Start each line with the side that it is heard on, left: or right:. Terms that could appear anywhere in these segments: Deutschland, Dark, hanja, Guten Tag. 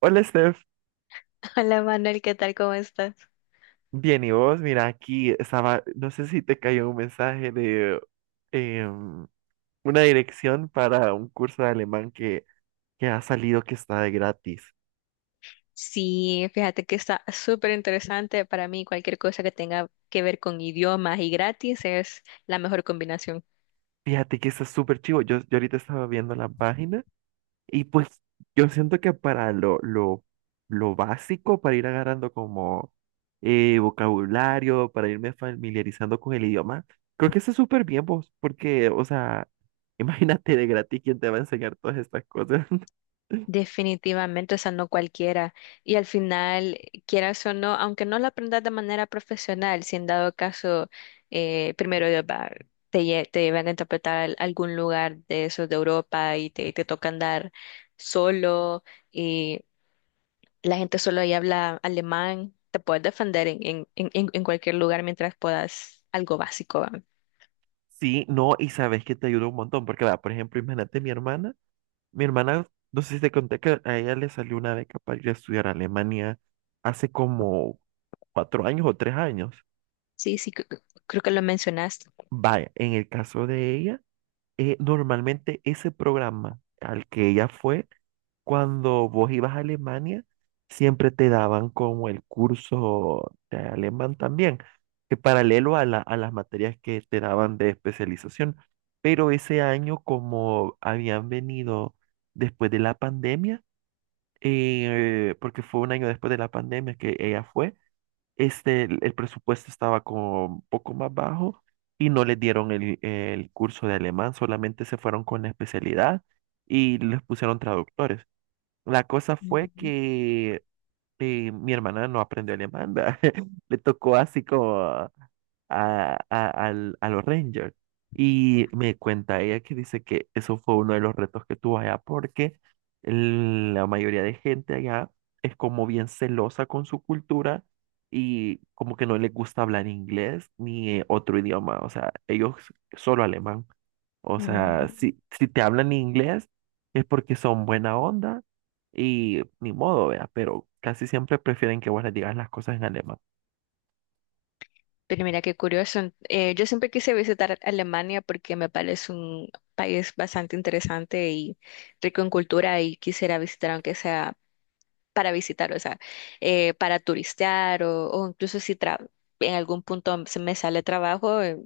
right: Hola Steph,
left: Hola Manuel, ¿qué tal? ¿Cómo estás?
right: bien, ¿y vos? Mira, aquí estaba, no sé si te cayó un mensaje de em, una dirección para un curso de alemán que ha salido que está de gratis.
left: Sí, fíjate que está súper interesante para mí. Cualquier cosa que tenga que ver con idiomas y gratis es la mejor combinación.
right: Fíjate que está súper chivo. Yo ahorita estaba viendo la página y pues yo siento que para lo básico, para ir agarrando como vocabulario, para irme familiarizando con el idioma, creo que está súper bien vos, porque, o sea, imagínate de gratis quién te va a enseñar todas estas cosas.
left: Definitivamente, o sea, no cualquiera. Y al final, quieras o no, aunque no lo aprendas de manera profesional, si en dado caso, primero Dios va, te llevan a interpretar algún lugar de esos de Europa y te toca andar solo. La gente solo ahí habla alemán. Te puedes defender en cualquier lugar mientras puedas algo básico, ¿va?
right: Sí, no, y sabes que te ayuda un montón, porque va, por ejemplo, imagínate mi hermana, no sé si te conté que a ella le salió una beca para ir a estudiar a Alemania hace como 4 años o 3 años.
left: Sí, sí, creo que lo mencionaste.
right: Vaya, en el caso de ella. Normalmente ese programa al que ella fue, cuando vos ibas a Alemania, siempre te daban como el curso de alemán también, que paralelo a a las materias que te daban de especialización. Pero ese año, como habían venido después de la pandemia, porque fue un año después de la pandemia que ella fue, este, el presupuesto estaba como un poco más bajo y no les dieron el curso de alemán, solamente se fueron con la especialidad y les pusieron traductores. La cosa fue
left: Ujú.
right: que mi hermana no aprendió alemán, ¿verdad? Le tocó así como a los Rangers. Y me cuenta ella que dice que eso fue uno de los retos que tuvo allá porque la mayoría de gente allá es como bien celosa con su cultura y como que no les gusta hablar inglés ni otro idioma, o sea, ellos solo alemán. O
left: Ujú.
right: sea, si te hablan inglés es porque son buena onda y ni modo, vea, pero casi siempre prefieren que vos les digas las cosas en alemán.
left: Pero mira qué curioso. Yo siempre quise visitar Alemania porque me parece un país bastante interesante y rico en cultura, y quisiera visitar aunque sea para visitar, o sea, para turistear o incluso si tra- en algún punto se me sale trabajo,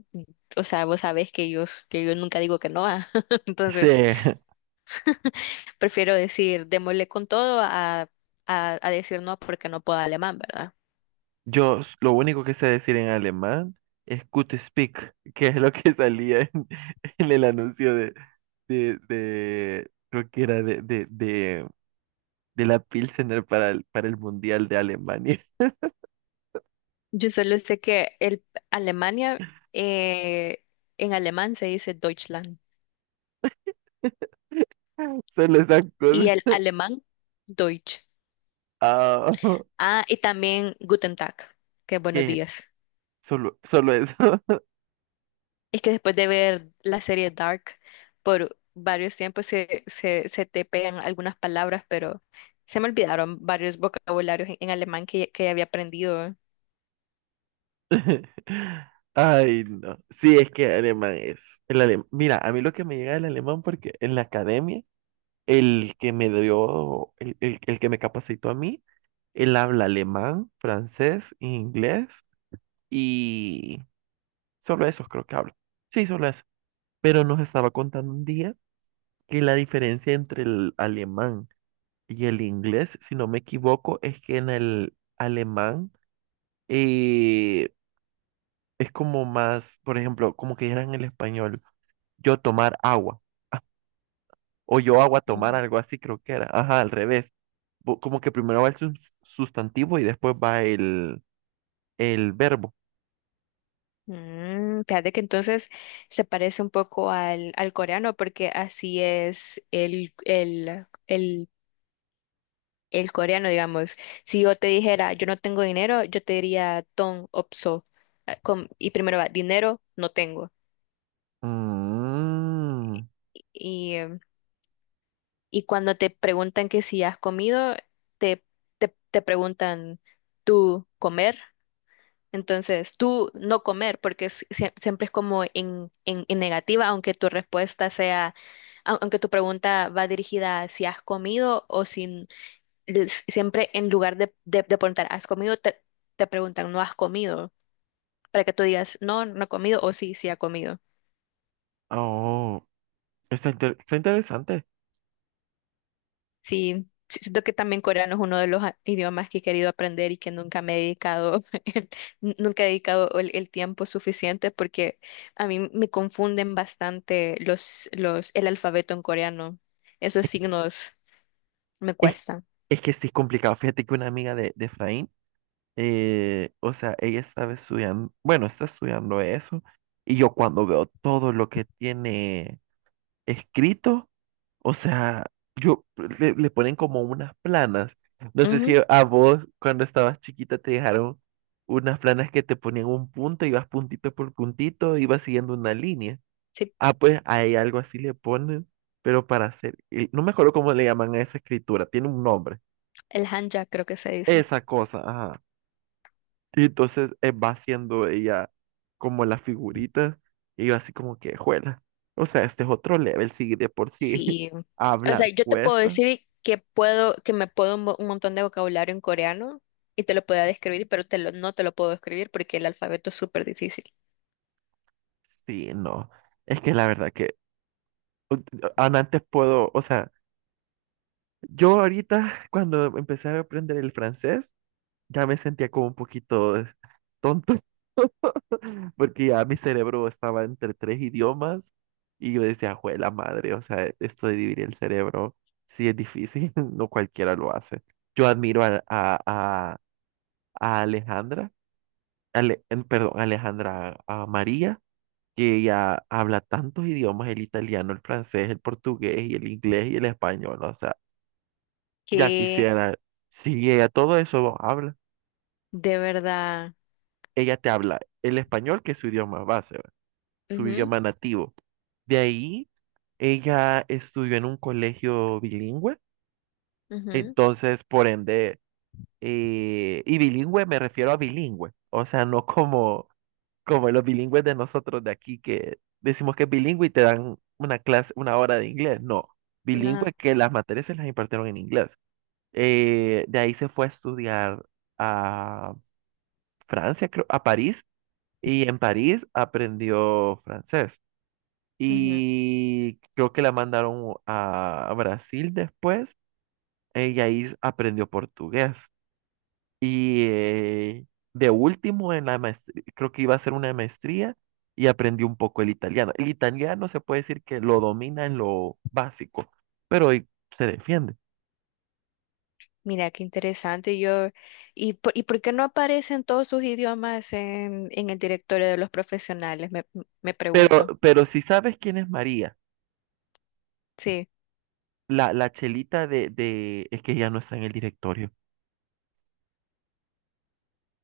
left: o sea, vos sabés que yo nunca digo que no, ah.
right: Sí.
left: Entonces prefiero decir démosle con todo a, a decir no porque no puedo alemán, ¿verdad?
right: Yo lo único que sé decir en alemán es Gute Speak, que es lo que salía en, en el anuncio creo que era de la Pilsener para el Mundial de Alemania.
left: Yo solo sé que el Alemania, eh, en alemán se dice Deutschland,
right: Solo esas
left: y
right: cosas.
left: el alemán Deutsch.
right: Ah,
left: Ah, y también Guten Tag, que buenos
right: que
left: días.
right: solo eso.
left: Es que después de ver la serie Dark por varios tiempos se te pegan algunas palabras, pero se me olvidaron varios vocabularios en alemán que había aprendido.
right: Ay, no. Sí, es que alemán es. Mira, a mí lo que me llega del alemán, porque en la academia, el que me dio, el que me capacitó a mí, él habla alemán, francés, inglés y solo esos creo que habla. Sí, solo eso. Pero nos estaba contando un día que la diferencia entre el alemán y el inglés, si no me equivoco, es que en el alemán eh, es como más, por ejemplo, como que era en el español, yo tomar agua o yo agua tomar,
left: Ujú.
right: algo así creo que era. Ajá, al revés. Como que primero va el sustantivo y después va el verbo.
left: Mm, fíjate que entonces se parece un poco al, al coreano, porque así es el coreano, digamos. Si yo te dijera, yo no tengo dinero, yo te diría, ton opso. Ah, y primero va, dinero, no tengo.
right: Mm.
left: Y cuando te preguntan que si has comido, te, te preguntan tú comer. Entonces, tú no comer, porque siempre es como en, en negativa, aunque tu respuesta sea, aunque tu pregunta va dirigida a si has comido o sin, siempre en lugar de, de preguntar, ¿has comido? Te preguntan, ¿no has comido? Para que tú digas, no, no he comido, o sí, sí ha comido.
right: Oh, está, está interesante.
left: Sí, sí, siento que también coreano es uno de los idiomas que he querido aprender y que nunca me he dedicado, nunca he dedicado el tiempo suficiente porque a mí me confunden bastante el alfabeto en coreano. Esos signos me
right: Es,
left: cuestan.
right: es que sí es complicado. Fíjate que una amiga de Efraín, o sea, ella estaba estudiando, bueno, está estudiando eso, y yo cuando veo todo lo que tiene escrito, o sea, yo le ponen como unas planas. No sé si
left: Ujú.
right: a vos cuando estabas chiquita te dejaron unas planas que te ponían un punto, ibas puntito por puntito, ibas siguiendo una línea.
left: Sí,
right: Ah, pues hay algo así le ponen, pero para hacer, y no me acuerdo cómo le llaman a esa escritura, tiene un nombre,
left: el hanja creo que se dice.
right: esa cosa, ajá. Y entonces va haciendo ella como las figuritas, y yo así como que, juela. O sea, este es otro level, sí, de por sí
left: Sí. O sea,
right: hablar
left: yo te puedo
right: cuesta.
left: decir que puedo, que me puedo un, un montón de vocabulario en coreano, y te lo puedo describir, pero no te lo puedo describir porque el alfabeto es súper difícil.
right: Sí, no. Es que la verdad que u- aún antes puedo, o sea, yo ahorita cuando empecé a aprender el francés, ya me sentía como un poquito tonto, porque ya mi cerebro estaba entre tres idiomas y yo decía, jue la madre, o sea, esto de dividir el cerebro sí es difícil, no cualquiera lo hace. Yo admiro a Alejandra, perdón, Alejandra, a María, que ella habla tantos idiomas, el italiano, el francés, el portugués y el inglés y el español, o sea, ya quisiera, si ella todo eso habla,
left: De verdad.
right: ella te habla el español, que es su idioma base, ¿va? Su
left: Ujú,
right: idioma nativo. De ahí, ella estudió en un colegio bilingüe,
left: ujú,
right: entonces, por ende, y bilingüe me refiero a bilingüe, o sea, no como, como los bilingües de nosotros de aquí que decimos que es bilingüe y te dan una clase, una hora de inglés, no, bilingüe
left: no,
right: que las materias se las impartieron en inglés. De ahí se fue a estudiar a Francia, creo, a París, y en París aprendió francés.
left: ujú.
right: Y creo que la mandaron a Brasil después, y ahí aprendió portugués. Y de último, en la maestría, creo que iba a hacer una maestría y aprendió un poco el italiano. El italiano se puede decir que lo domina en lo básico, pero se defiende.
left: Mira, qué interesante. Yo, ¿y por qué no aparecen todos sus idiomas en el directorio de los profesionales? Me
right: Pero,
left: pregunto.
right: pero si sabes quién es María,
left: Sí,
right: la chelita es que ya no está en el directorio.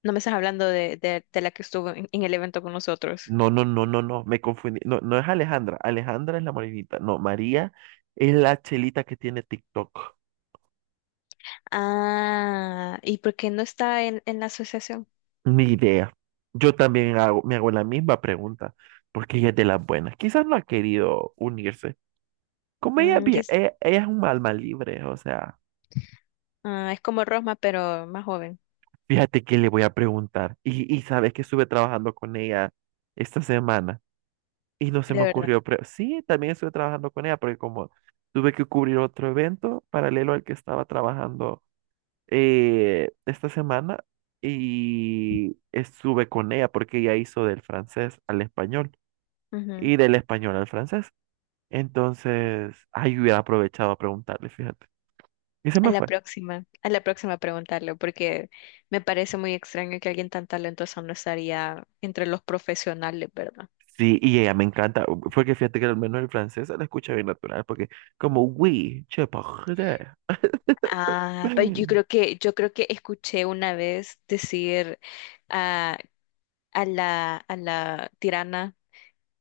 left: no me estás hablando de la que estuvo en el evento con nosotros.
right: No, no, no, no, no, me confundí. No, no es Alejandra. Alejandra es la morenita. No, María es la chelita que tiene TikTok.
left: Ah, ¿y por qué no está en la asociación?
right: Ni idea. Yo también me hago la misma pregunta, porque ella es de las buenas. Quizás no ha querido unirse. Como ella,
left: Mm, y es,
right: ella es un alma libre, o sea,
left: ah, es como Rosma, pero más joven,
right: fíjate que le voy a preguntar. Y sabes que estuve trabajando con ella esta semana y no se
left: de
right: me
left: verdad.
right: ocurrió. Sí, también estuve trabajando con ella, porque como tuve que cubrir otro evento paralelo al que estaba trabajando esta semana y estuve con ella porque ella hizo del francés al español y del español al francés. Entonces, ahí hubiera aprovechado a preguntarle, fíjate. Y se me fue.
left: A la próxima preguntarle, porque me parece muy extraño que alguien tan talentoso no estaría entre los profesionales, ¿verdad?
right: Sí, y ella me encanta, porque fíjate que al menos el francés se la escucha bien natural, porque como, oui, je parle.
left: Ah, pues yo creo que escuché una vez decir, ah, a la tirana,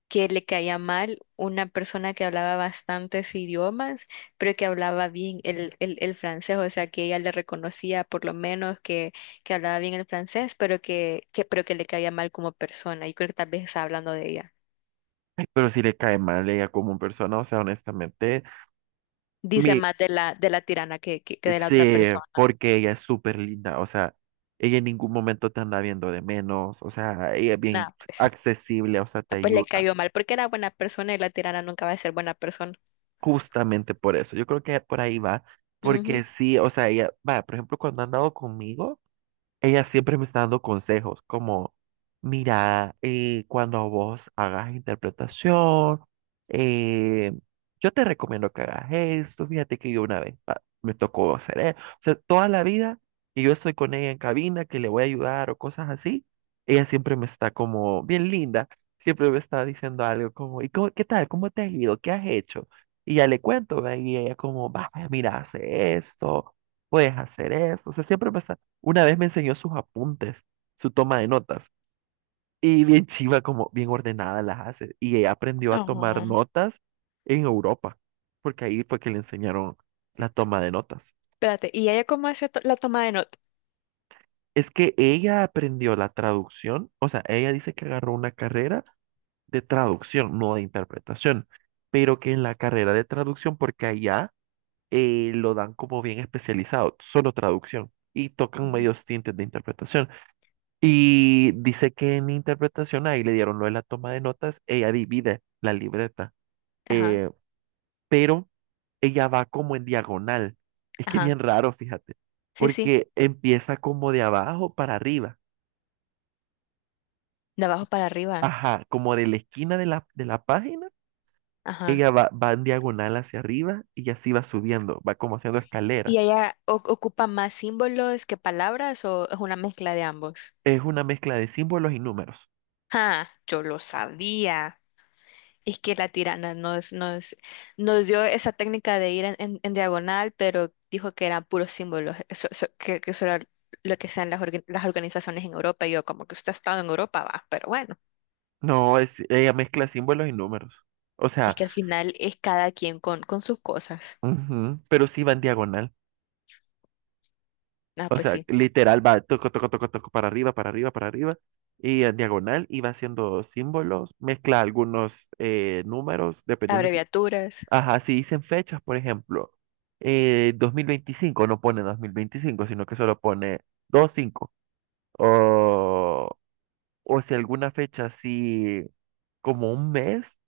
left: que le caía mal una persona que hablaba bastantes idiomas, pero que hablaba bien el francés, o sea, que ella le reconocía por lo menos que hablaba bien el francés, pero pero que le caía mal como persona. Y creo que tal vez está hablando de ella.
right: Pero si le cae mal ella como persona, o sea, honestamente,
left: Dice
right: mi
left: más de la tirana que de la otra
right: sí,
left: persona.
right: porque ella es súper linda, o sea, ella en ningún momento te anda viendo de menos, o sea, ella es bien
left: Nada, pues,
right: accesible, o sea,
left: ah,
right: te
left: pues le
right: ayuda,
left: cayó mal porque era buena persona, y la tirana nunca va a ser buena persona.
right: justamente por eso. Yo creo que por ahí va,
left: Ujú.
right: porque sí, o sea, ella, va, por ejemplo, cuando ha andado conmigo. Ella siempre me está dando consejos como, mira, cuando vos hagas interpretación, eh, yo te recomiendo que hagas esto, fíjate que yo una vez me tocó hacer eso, o sea, toda la vida que yo estoy con ella en cabina, que le voy a ayudar o cosas así, ella siempre me está como bien linda, siempre me está diciendo algo como, ¿y qué tal? ¿Cómo te has ido? ¿Qué has hecho? Y ya le cuento, ¿ve? Y ella como, vaya, mira, hace esto, puedes hacer esto, o sea, siempre me está. Una vez me enseñó sus apuntes, su toma de notas, y bien chiva, como bien ordenada las hace. Y ella aprendió a tomar
left: Ajá.
right: notas en Europa, porque ahí fue que le enseñaron la toma de notas.
left: Espérate, ¿y ella cómo hace la toma de nota?
right: Es que ella aprendió la traducción, o sea, ella dice que agarró una carrera de traducción, no de interpretación, pero que en la carrera de traducción, porque allá lo dan como bien especializado, solo traducción, y tocan
left: Ujú.
right: medios tintes de interpretación. Y dice que en interpretación ahí le dieron lo de la toma de notas, ella divide la libreta,
left: Ajá,
right: eh, pero ella va como en diagonal. Es que es
left: ajá.
right: bien raro, fíjate,
left: Sí, sí,
right: porque empieza como de abajo para arriba,
left: de abajo para arriba.
right: ajá, como de la esquina de la página,
left: Ajá.
right: ella va en diagonal hacia arriba y así va subiendo, va como haciendo
left: ¿Y
right: escalera.
left: ella ocupa más símbolos que palabras, o es una mezcla de ambos?
right: Es una mezcla de símbolos y números.
left: Ah, yo lo sabía. Es que la tirana nos dio esa técnica de ir en, en diagonal, pero dijo que eran puros símbolos, que eso era lo que sean las, las organizaciones en Europa. Y yo, como que usted ha estado en Europa, va, pero bueno,
right: No, ella mezcla símbolos y números. O
left: es
right: sea,
left: que al final es cada quien con sus cosas.
right: ujú, pero sí va en diagonal.
left: Ah,
right: O
left: pues
right: sea,
left: sí,
right: literal va toco, toco, toco, toco para arriba, para arriba, para arriba. Y en diagonal y va haciendo símbolos, mezcla algunos números, dependiendo si...
left: abreviaturas.
right: Ajá, si dicen fechas, por ejemplo, 2025 no pone 2025 sino que solo pone 25. O, o si alguna fecha así como un mes,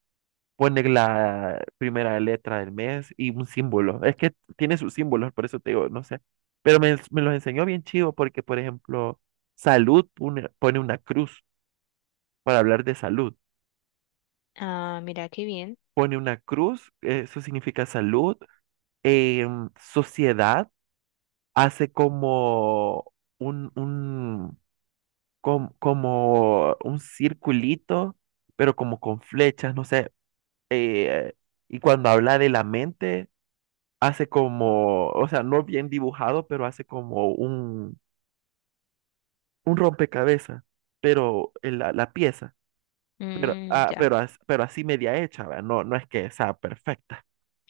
right: poner la primera letra del mes y un símbolo. Es que tiene sus símbolos, por eso te digo, no sé. Pero me los enseñó bien chido porque, por ejemplo, salud pone una cruz para hablar de salud.
left: Ah, mira, qué bien.
right: Pone una cruz, eso significa salud. Sociedad hace como un, un, como un circulito, pero como con flechas, no sé. eh, y cuando habla de la mente hace como, o sea, no bien dibujado, pero hace como un rompecabezas, pero en la pieza, pero,
left: Mm,
right: ah,
left: ya,
right: pero así media hecha, ¿verdad? No, no es que sea perfecta.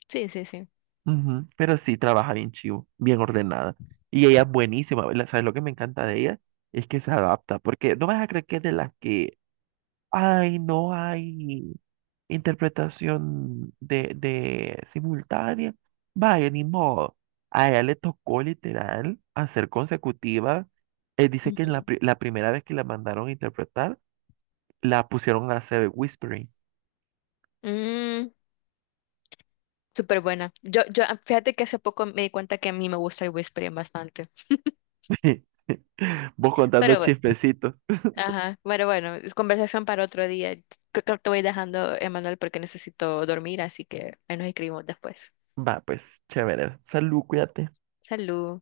left: sí, sí, sí.
right: Ujú. Pero sí trabaja bien chivo, bien ordenada. Y ella es buenísima, ¿sabes lo que me encanta de ella? Es que se adapta, porque no vas a creer que es de las que, ay, no hay interpretación de simultánea. Vaya, ni modo. A ella le tocó literal hacer consecutiva. Él dice que en la primera vez que la mandaron a interpretar, la pusieron a hacer whispering.
left: Ujú. Súper buena. Yo, ah, fíjate que hace poco me di cuenta que a mí me gusta el whispering bastante.
right: Vos contando
left: Pero bueno,
right: chispecitos.
left: ajá, pero bueno, es conversación para otro día. Creo que te voy dejando, Emanuel, porque necesito dormir, así que ahí nos escribimos después.
right: Va, pues, chévere. Salud, cuídate.
left: Salud.